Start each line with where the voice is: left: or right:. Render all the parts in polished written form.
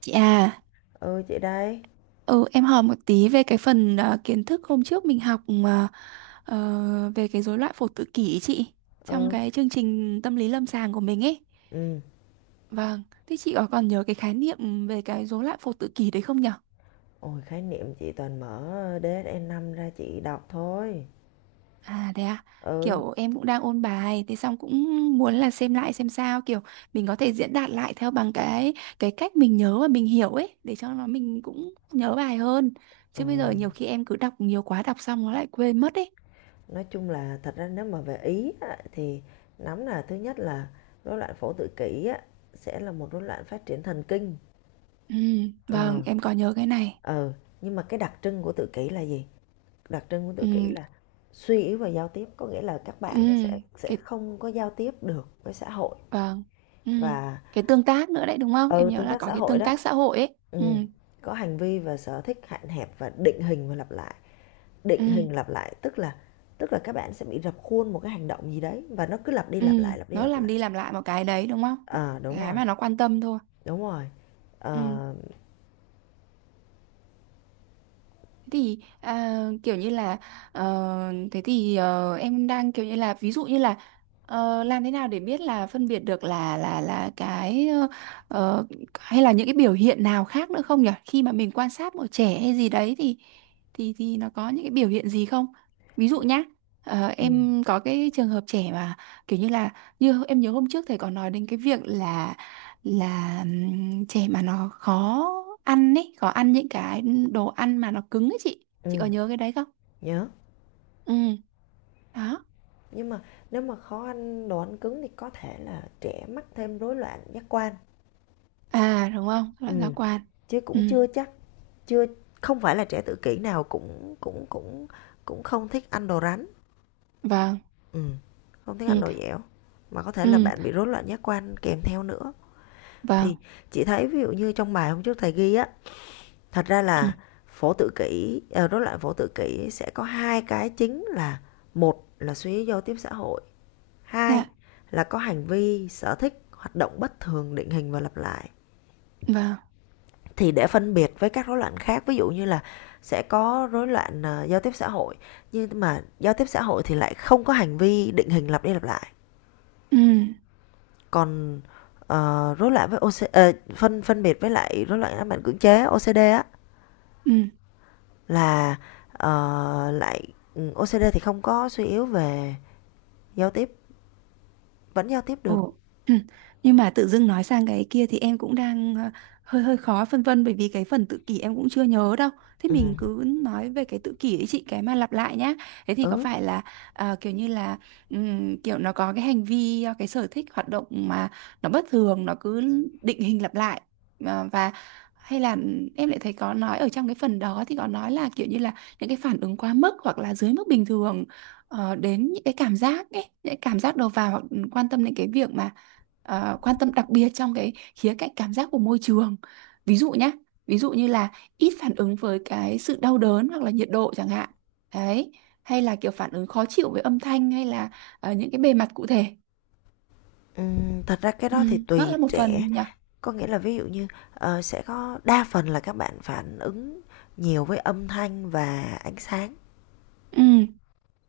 right: Chị à,
left: Ừ, chị đây.
right: ừ, em hỏi một tí về cái phần kiến thức hôm trước mình học mà, về cái rối loạn phổ tự kỷ ý chị trong
left: Ừ.
right: cái chương trình tâm lý lâm sàng của mình ấy.
left: Ừ.
right: Vâng, thế chị có còn nhớ cái khái niệm về cái rối loạn phổ tự kỷ đấy không nhở?
left: Ôi, khái niệm chị toàn mở dsn năm ra chị đọc thôi.
right: À thế à,
left: Ừ.
right: kiểu em cũng đang ôn bài, thế xong cũng muốn là xem lại xem sao, kiểu mình có thể diễn đạt lại theo bằng cái cách mình nhớ và mình hiểu ấy, để cho nó mình cũng nhớ bài hơn.
left: Ừ.
right: Chứ bây giờ nhiều khi em cứ đọc nhiều quá, đọc xong nó lại quên mất ấy.
left: Nói chung là thật ra nếu mà về Ý á, thì nắm là thứ nhất là rối loạn phổ tự kỷ á, sẽ là một rối loạn phát triển thần kinh.
right: Ừ,
left: Ờ.
right: vâng, em có nhớ cái này.
left: Ừ. Nhưng mà cái đặc trưng của tự kỷ là gì? Đặc trưng của tự kỷ
right: Ừ,
left: là suy yếu về giao tiếp, có nghĩa là các
right: ừ,
left: bạn nó sẽ
right: cái
left: không có giao tiếp được với xã hội
right: vâng. Ừ,
left: và
right: cái tương tác nữa đấy đúng không? Em
left: ừ,
right: nhớ
left: tương
right: là
left: tác
right: có
left: xã
right: cái
left: hội
right: tương
left: đó.
right: tác xã hội ấy. Ừ,
left: Ừm, có hành vi và sở thích hạn hẹp và định hình và lặp lại, định
right: ừ,
left: hình lặp lại tức là các bạn sẽ bị rập khuôn một cái hành động gì đấy và nó cứ lặp đi
right: ừ,
left: lặp lại, lặp đi
right: nó
left: lặp
right: làm
left: lại.
right: đi làm lại một cái đấy đúng không?
left: Ờ, đúng
right: Cái
left: rồi,
right: mà nó quan tâm thôi.
left: đúng rồi.
right: Ừ.
left: Ờ,
right: Thế thì à, kiểu như là ờ, thế thì em đang kiểu như là ví dụ như là làm thế nào để biết là phân biệt được là cái ờ, hay là những cái biểu hiện nào khác nữa không nhỉ? Khi mà mình quan sát một trẻ hay gì đấy thì thì nó có những cái biểu hiện gì không? Ví dụ nhá,
left: ừm,
right: em có cái trường hợp trẻ mà kiểu như là như em nhớ hôm trước thầy có nói đến cái việc là trẻ mà nó khó ăn ấy khó ăn những cái đồ ăn mà nó cứng ấy, chị có
left: ừm,
right: nhớ cái đấy không?
left: nhớ.
right: Ừ, đó.
left: Nhưng mà nếu mà khó ăn đồ ăn cứng thì có thể là trẻ mắc thêm rối loạn giác quan.
right: À đúng không, loại giác
left: Ừm,
right: quan.
left: Chứ
right: Ừ,
left: cũng chưa chắc, chưa không phải là trẻ tự kỷ nào cũng cũng không thích ăn đồ rắn.
right: vâng.
left: Ừ, không thích ăn
right: Ừ,
left: đồ dẻo, mà có thể là
right: ừ,
left: bạn bị rối loạn giác quan kèm theo nữa. Thì
right: vâng.
left: chị thấy ví dụ như trong bài hôm trước thầy ghi á, thật ra là phổ tự kỷ, rối loạn phổ tự kỷ sẽ có hai cái chính là một là suy nghĩ giao tiếp xã hội, hai
right: Dạ,
left: là có hành vi sở thích hoạt động bất thường định hình và lặp lại.
right: vâng.
left: Thì để phân biệt với các rối loạn khác, ví dụ như là sẽ có rối loạn giao tiếp xã hội, nhưng mà giao tiếp xã hội thì lại không có hành vi định hình lặp đi lặp lại.
right: Ừ,
left: Còn, rối loạn với OC phân phân biệt với lại rối loạn ám ảnh cưỡng chế OCD á
right: ừ.
left: là, ờ, lại OCD thì không có suy yếu về giao tiếp, vẫn giao tiếp được.
right: Ồ. Nhưng mà tự dưng nói sang cái kia thì em cũng đang ờ, hơi hơi khó phân vân bởi vì cái phần tự kỷ em cũng chưa nhớ đâu. Thế mình
left: Ừm,
right: cứ nói về cái tự kỷ ấy chị, cái mà lặp lại nhá. Thế thì có
left: ừ,
right: phải là kiểu như là kiểu nó có cái hành vi cái sở thích hoạt động mà nó bất thường, nó cứ định hình lặp lại. Ờ, và hay là em lại thấy có nói ở trong cái phần đó thì có nói là kiểu như là những cái phản ứng quá mức hoặc là dưới mức bình thường đến những cái cảm giác ấy, những cái cảm giác đầu vào, hoặc quan tâm đến cái việc mà quan tâm đặc biệt trong cái khía cạnh cảm giác của môi trường. Ví dụ nhá, ví dụ như là ít phản ứng với cái sự đau đớn hoặc là nhiệt độ chẳng hạn. Đấy, hay là kiểu phản ứng khó chịu với âm thanh hay là những cái bề mặt cụ thể.
left: Thật ra cái
right: Ừ,
left: đó thì
right: nó
left: tùy
right: là một
left: trẻ,
right: phần nhỉ.
left: có nghĩa là ví dụ như, sẽ có đa phần là các bạn phản ứng nhiều với âm thanh và ánh sáng.
right: Ừ,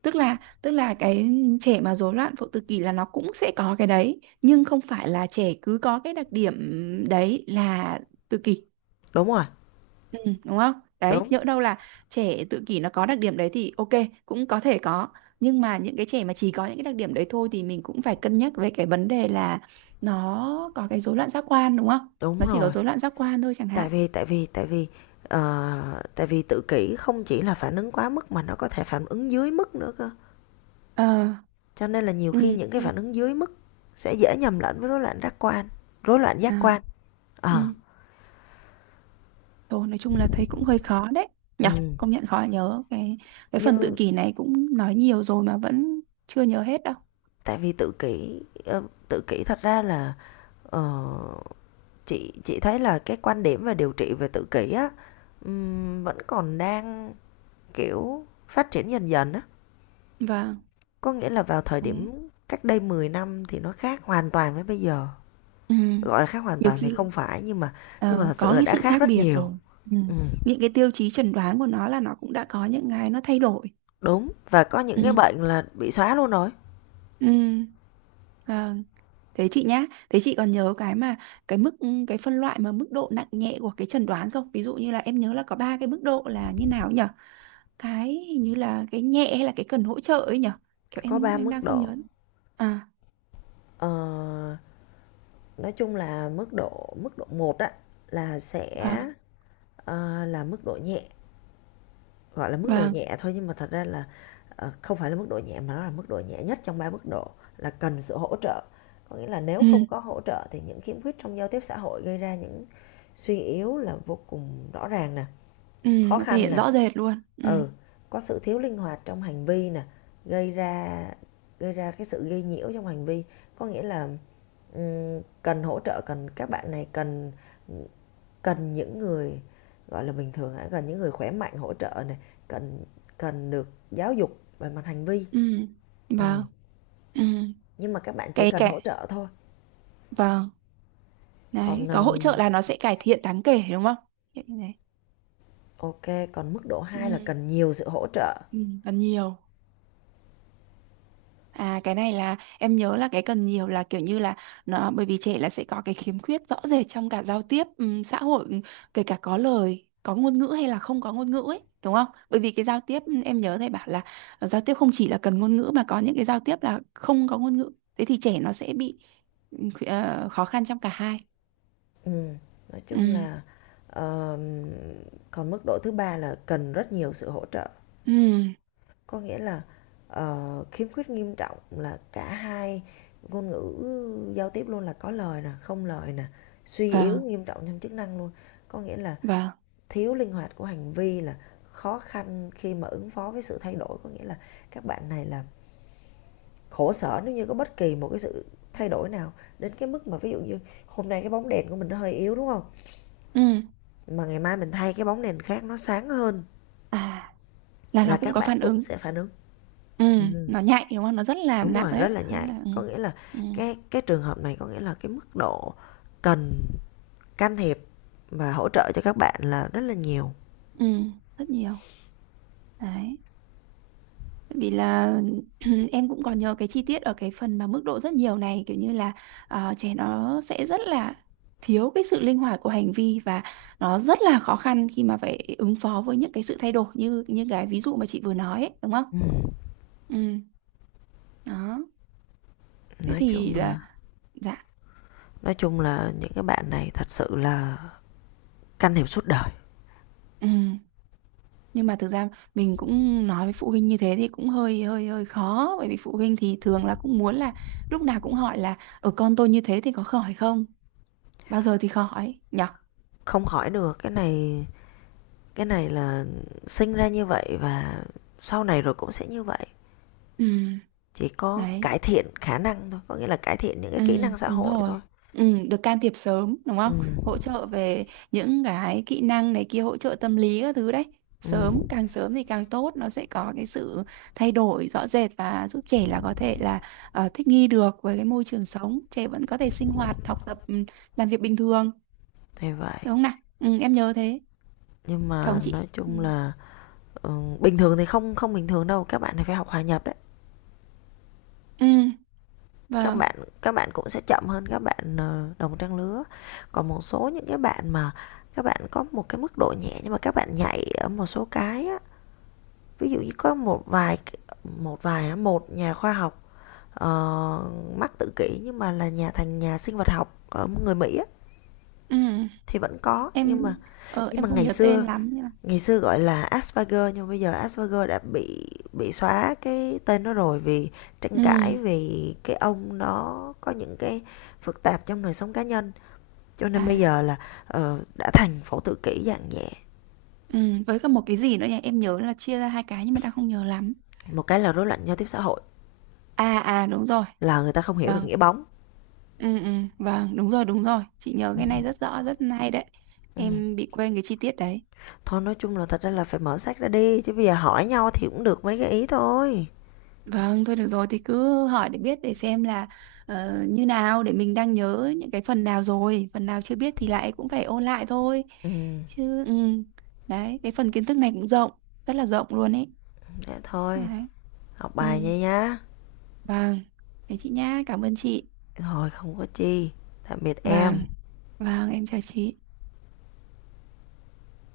right: tức là cái trẻ mà rối loạn phụ tự kỷ là nó cũng sẽ có cái đấy, nhưng không phải là trẻ cứ có cái đặc điểm đấy là tự kỷ.
left: Đúng rồi,
right: Ừ, đúng không? Đấy,
left: đúng,
right: nhỡ đâu là trẻ tự kỷ nó có đặc điểm đấy thì ok, cũng có thể có. Nhưng mà những cái trẻ mà chỉ có những cái đặc điểm đấy thôi thì mình cũng phải cân nhắc về cái vấn đề là nó có cái rối loạn giác quan đúng không?
left: đúng
right: Nó chỉ có
left: rồi.
right: rối loạn giác quan thôi chẳng
left: tại
right: hạn.
left: vì tại vì tại vì tại vì tự kỷ không chỉ là phản ứng quá mức mà nó có thể phản ứng dưới mức nữa cơ,
right: Ờ,
left: cho nên là nhiều
right: ừ,
left: khi những cái
right: thì-
left: phản ứng dưới mức sẽ dễ nhầm lẫn với rối loạn giác quan, rối loạn giác
right: à,
left: quan
right: ừ.
left: ờ
right: Thôi nói chung là thấy cũng hơi khó đấy.
left: ừ.
right: Nhở, công nhận khó nhớ. Cái
left: như
right: phần tự kỷ này cũng nói nhiều rồi mà vẫn chưa nhớ hết đâu.
left: Tại vì tự kỷ, tự kỷ thật ra là, ờ, chị thấy là cái quan điểm về điều trị về tự kỷ á, vẫn còn đang kiểu phát triển dần dần á,
right: Vâng.
left: có nghĩa là vào thời
right: Đấy.
left: điểm cách đây 10 năm thì nó khác hoàn toàn với bây giờ.
right: Ừ.
left: Gọi là khác hoàn
right: Nhiều
left: toàn thì không
right: khi
left: phải, nhưng mà thật sự
right: có
left: là
right: cái
left: đã
right: sự
left: khác
right: khác
left: rất
right: biệt
left: nhiều.
right: rồi. Ừ.
left: Ừm,
right: Những cái tiêu chí chẩn đoán của nó là nó cũng đã có những cái nó thay đổi.
left: Đúng, và có những cái
right: Ừ.
left: bệnh là bị xóa luôn rồi.
right: Ừ. Vâng. Thế chị nhá, thế chị còn nhớ cái mà cái mức ừ, cái phân loại mà mức độ nặng nhẹ của cái chẩn đoán không? Ví dụ như là em nhớ là có ba cái mức độ là như nào nhỉ? Cái hình như là cái nhẹ hay là cái cần hỗ trợ ấy nhỉ? Kiểu
left: Có
right: em
left: 3
right: em
left: mức
right: đang không
left: độ.
right: nhớ. À,
left: Ờ, nói chung là mức độ một á là sẽ,
right: vâng,
left: là mức độ nhẹ, gọi là mức độ
right: vâng.
left: nhẹ thôi nhưng mà thật ra là, không phải là mức độ nhẹ mà nó là mức độ nhẹ nhất trong 3 mức độ, là cần sự hỗ trợ. Có nghĩa là nếu
right: Ừ,
left: không có hỗ trợ thì những khiếm khuyết trong giao tiếp xã hội gây ra những suy yếu là vô cùng rõ ràng nè,
right: ừ,
left: khó
right: nó thể
left: khăn
right: hiện
left: nè.
right: rõ rệt luôn. Ừ,
left: Ừ, có sự thiếu linh hoạt trong hành vi nè, gây ra gây ra cái sự gây nhiễu trong hành vi, có nghĩa là cần hỗ trợ, cần các bạn này cần cần những người gọi là bình thường hả, cần những người khỏe mạnh hỗ trợ này, cần cần được giáo dục về mặt hành vi.
right: ừ,
left: Ừ.
right: vâng. Ừ.
left: Nhưng mà các bạn chỉ
right: cái
left: cần hỗ
right: cái
left: trợ thôi.
right: vâng,
left: Còn
right: đấy, có hỗ trợ là nó sẽ cải thiện đáng kể đúng không? Kiểu như thế.
left: ok, còn mức độ hai là
right: Ừ.
left: cần nhiều sự hỗ trợ.
right: Ừ. Cần nhiều, à cái này là em nhớ là cái cần nhiều là kiểu như là nó bởi vì trẻ là sẽ có cái khiếm khuyết rõ rệt trong cả giao tiếp xã hội, kể cả có lời có ngôn ngữ hay là không có ngôn ngữ ấy đúng không, bởi vì cái giao tiếp em nhớ thầy bảo là giao tiếp không chỉ là cần ngôn ngữ mà có những cái giao tiếp là không có ngôn ngữ, thế thì trẻ nó sẽ bị khó khăn trong cả hai.
left: Ừm, nói
right: Ừ,
left: chung là, ờm, Còn mức độ thứ ba là cần rất nhiều sự hỗ trợ,
right: ừ,
left: có nghĩa là, khiếm khuyết nghiêm trọng là cả hai ngôn ngữ giao tiếp luôn, là có lời nè, không lời nè, suy yếu
right: vâng,
left: nghiêm trọng trong chức năng luôn. Có nghĩa là
right: vâng,
left: thiếu linh hoạt của hành vi là khó khăn khi mà ứng phó với sự thay đổi, có nghĩa là các bạn này là khổ sở nếu như có bất kỳ một cái sự thay đổi nào, đến cái mức mà ví dụ như hôm nay cái bóng đèn của mình nó hơi yếu, đúng không?
right: ừ.
left: Mà ngày mai mình thay cái bóng đèn khác nó sáng hơn
right: À, là
left: là
right: nó cũng
left: các
right: có
left: bạn
right: phản
left: cũng
right: ứng.
left: sẽ phản ứng.
right: Ừ,
left: Ừm,
right: nó nhạy đúng không? Nó rất là
left: Đúng
right: nặng
left: rồi, rất
right: đấy.
left: là
right: Nó rất
left: nhạy.
right: là ừ,
left: Có nghĩa là
right: ừ,
left: cái trường hợp này có nghĩa là cái mức độ cần can thiệp và hỗ trợ cho các bạn là rất là nhiều.
right: ừ, rất nhiều. Đấy. Tại vì là em cũng còn nhớ cái chi tiết ở cái phần mà mức độ rất nhiều này kiểu như là trẻ nó sẽ rất là thiếu cái sự linh hoạt của hành vi và nó rất là khó khăn khi mà phải ứng phó với những cái sự thay đổi như như cái ví dụ mà chị vừa nói ấy, đúng không?
left: Ừm,
right: Ừ, đó. Thế
left: nói
right: thì
left: chung
right: là
left: là
right: dạ.
left: nói chung là những cái bạn này thật sự là can thiệp suốt đời.
right: Ừ. Nhưng mà thực ra mình cũng nói với phụ huynh như thế thì cũng hơi hơi hơi khó, bởi vì phụ huynh thì thường là cũng muốn là lúc nào cũng hỏi là ở con tôi như thế thì có khỏi không, bao giờ thì khỏi nhở?
left: Không khỏi được, cái này là sinh ra như vậy và sau này rồi cũng sẽ như vậy.
right: Ừ.
left: Chỉ có
right: Đấy.
left: cải thiện khả năng thôi, có nghĩa là cải thiện những cái
right: Ừ,
left: kỹ năng xã
right: đúng
left: hội
right: rồi.
left: thôi.
right: Ừ, được can thiệp sớm, đúng không?
left: Ừm.
right: Hỗ trợ về những cái kỹ năng này kia, hỗ trợ tâm lý các thứ đấy.
left: Ừ,
right: Sớm, càng sớm thì càng tốt, nó sẽ có cái sự thay đổi rõ rệt và giúp trẻ là có thể là thích nghi được với cái môi trường sống. Trẻ vẫn có thể sinh hoạt, học tập, ừ, làm việc bình thường,
left: thì vậy.
right: đúng không nào? Ừ, em nhớ thế,
left: Nhưng
right: phải không
left: mà
right: chị?
left: nói
right: Ừ,
left: chung là ừ, bình thường thì không không bình thường đâu, các bạn thì phải học hòa nhập đấy.
right: ừ,
left: Các
right: vâng.
left: bạn các bạn cũng sẽ chậm hơn các bạn đồng trang lứa. Còn một số những cái bạn mà các bạn có một cái mức độ nhẹ nhưng mà các bạn nhạy ở một số cái á, ví dụ như có một vài á, một nhà khoa học ờ, mắc tự kỷ nhưng mà là nhà sinh vật học ở người Mỹ á,
right: Ừ,
left: thì vẫn có. Nhưng
right: em,
left: mà nhưng
right: em
left: mà
right: không
left: ngày
right: nhớ
left: xưa
right: tên lắm nhưng mà...
left: ngày xưa gọi là Asperger nhưng bây giờ Asperger đã bị xóa cái tên nó rồi, vì tranh
right: Ừ,
left: cãi vì cái ông nó có những cái phức tạp trong đời sống cá nhân, cho nên bây
right: à.
left: giờ là đã thành phổ tự kỷ dạng nhẹ.
right: Ừ, với cả một cái gì nữa nhỉ? Em nhớ là chia ra hai cái nhưng mà đang không nhớ lắm.
left: Một cái là rối loạn giao tiếp xã hội,
right: À à đúng rồi.
left: là người ta không hiểu được
right: Vâng.
left: nghĩa bóng.
right: Ừ ừ vâng, đúng rồi đúng rồi. Chị nhớ cái này rất rõ, rất hay đấy.
left: Ừ.
right: Em bị quên cái chi tiết đấy.
left: Thôi nói chung là thật ra là phải mở sách ra, đi chứ bây giờ hỏi nhau thì cũng được mấy cái ý thôi.
right: Vâng, thôi được rồi thì cứ hỏi để biết để xem là như nào để mình đang nhớ những cái phần nào rồi, phần nào chưa biết thì lại cũng phải ôn lại thôi.
left: Ừ,
right: Chứ ừ. Đấy, cái phần kiến thức này cũng rộng, rất là rộng luôn ấy.
left: dạ thôi,
right: Đấy.
left: học
right: Ừ.
left: bài nha nhá.
right: Vâng. Thế chị nhá, cảm ơn chị.
left: Rồi, không có chi. Tạm biệt em.
right: Vâng, vâng, em chào chị.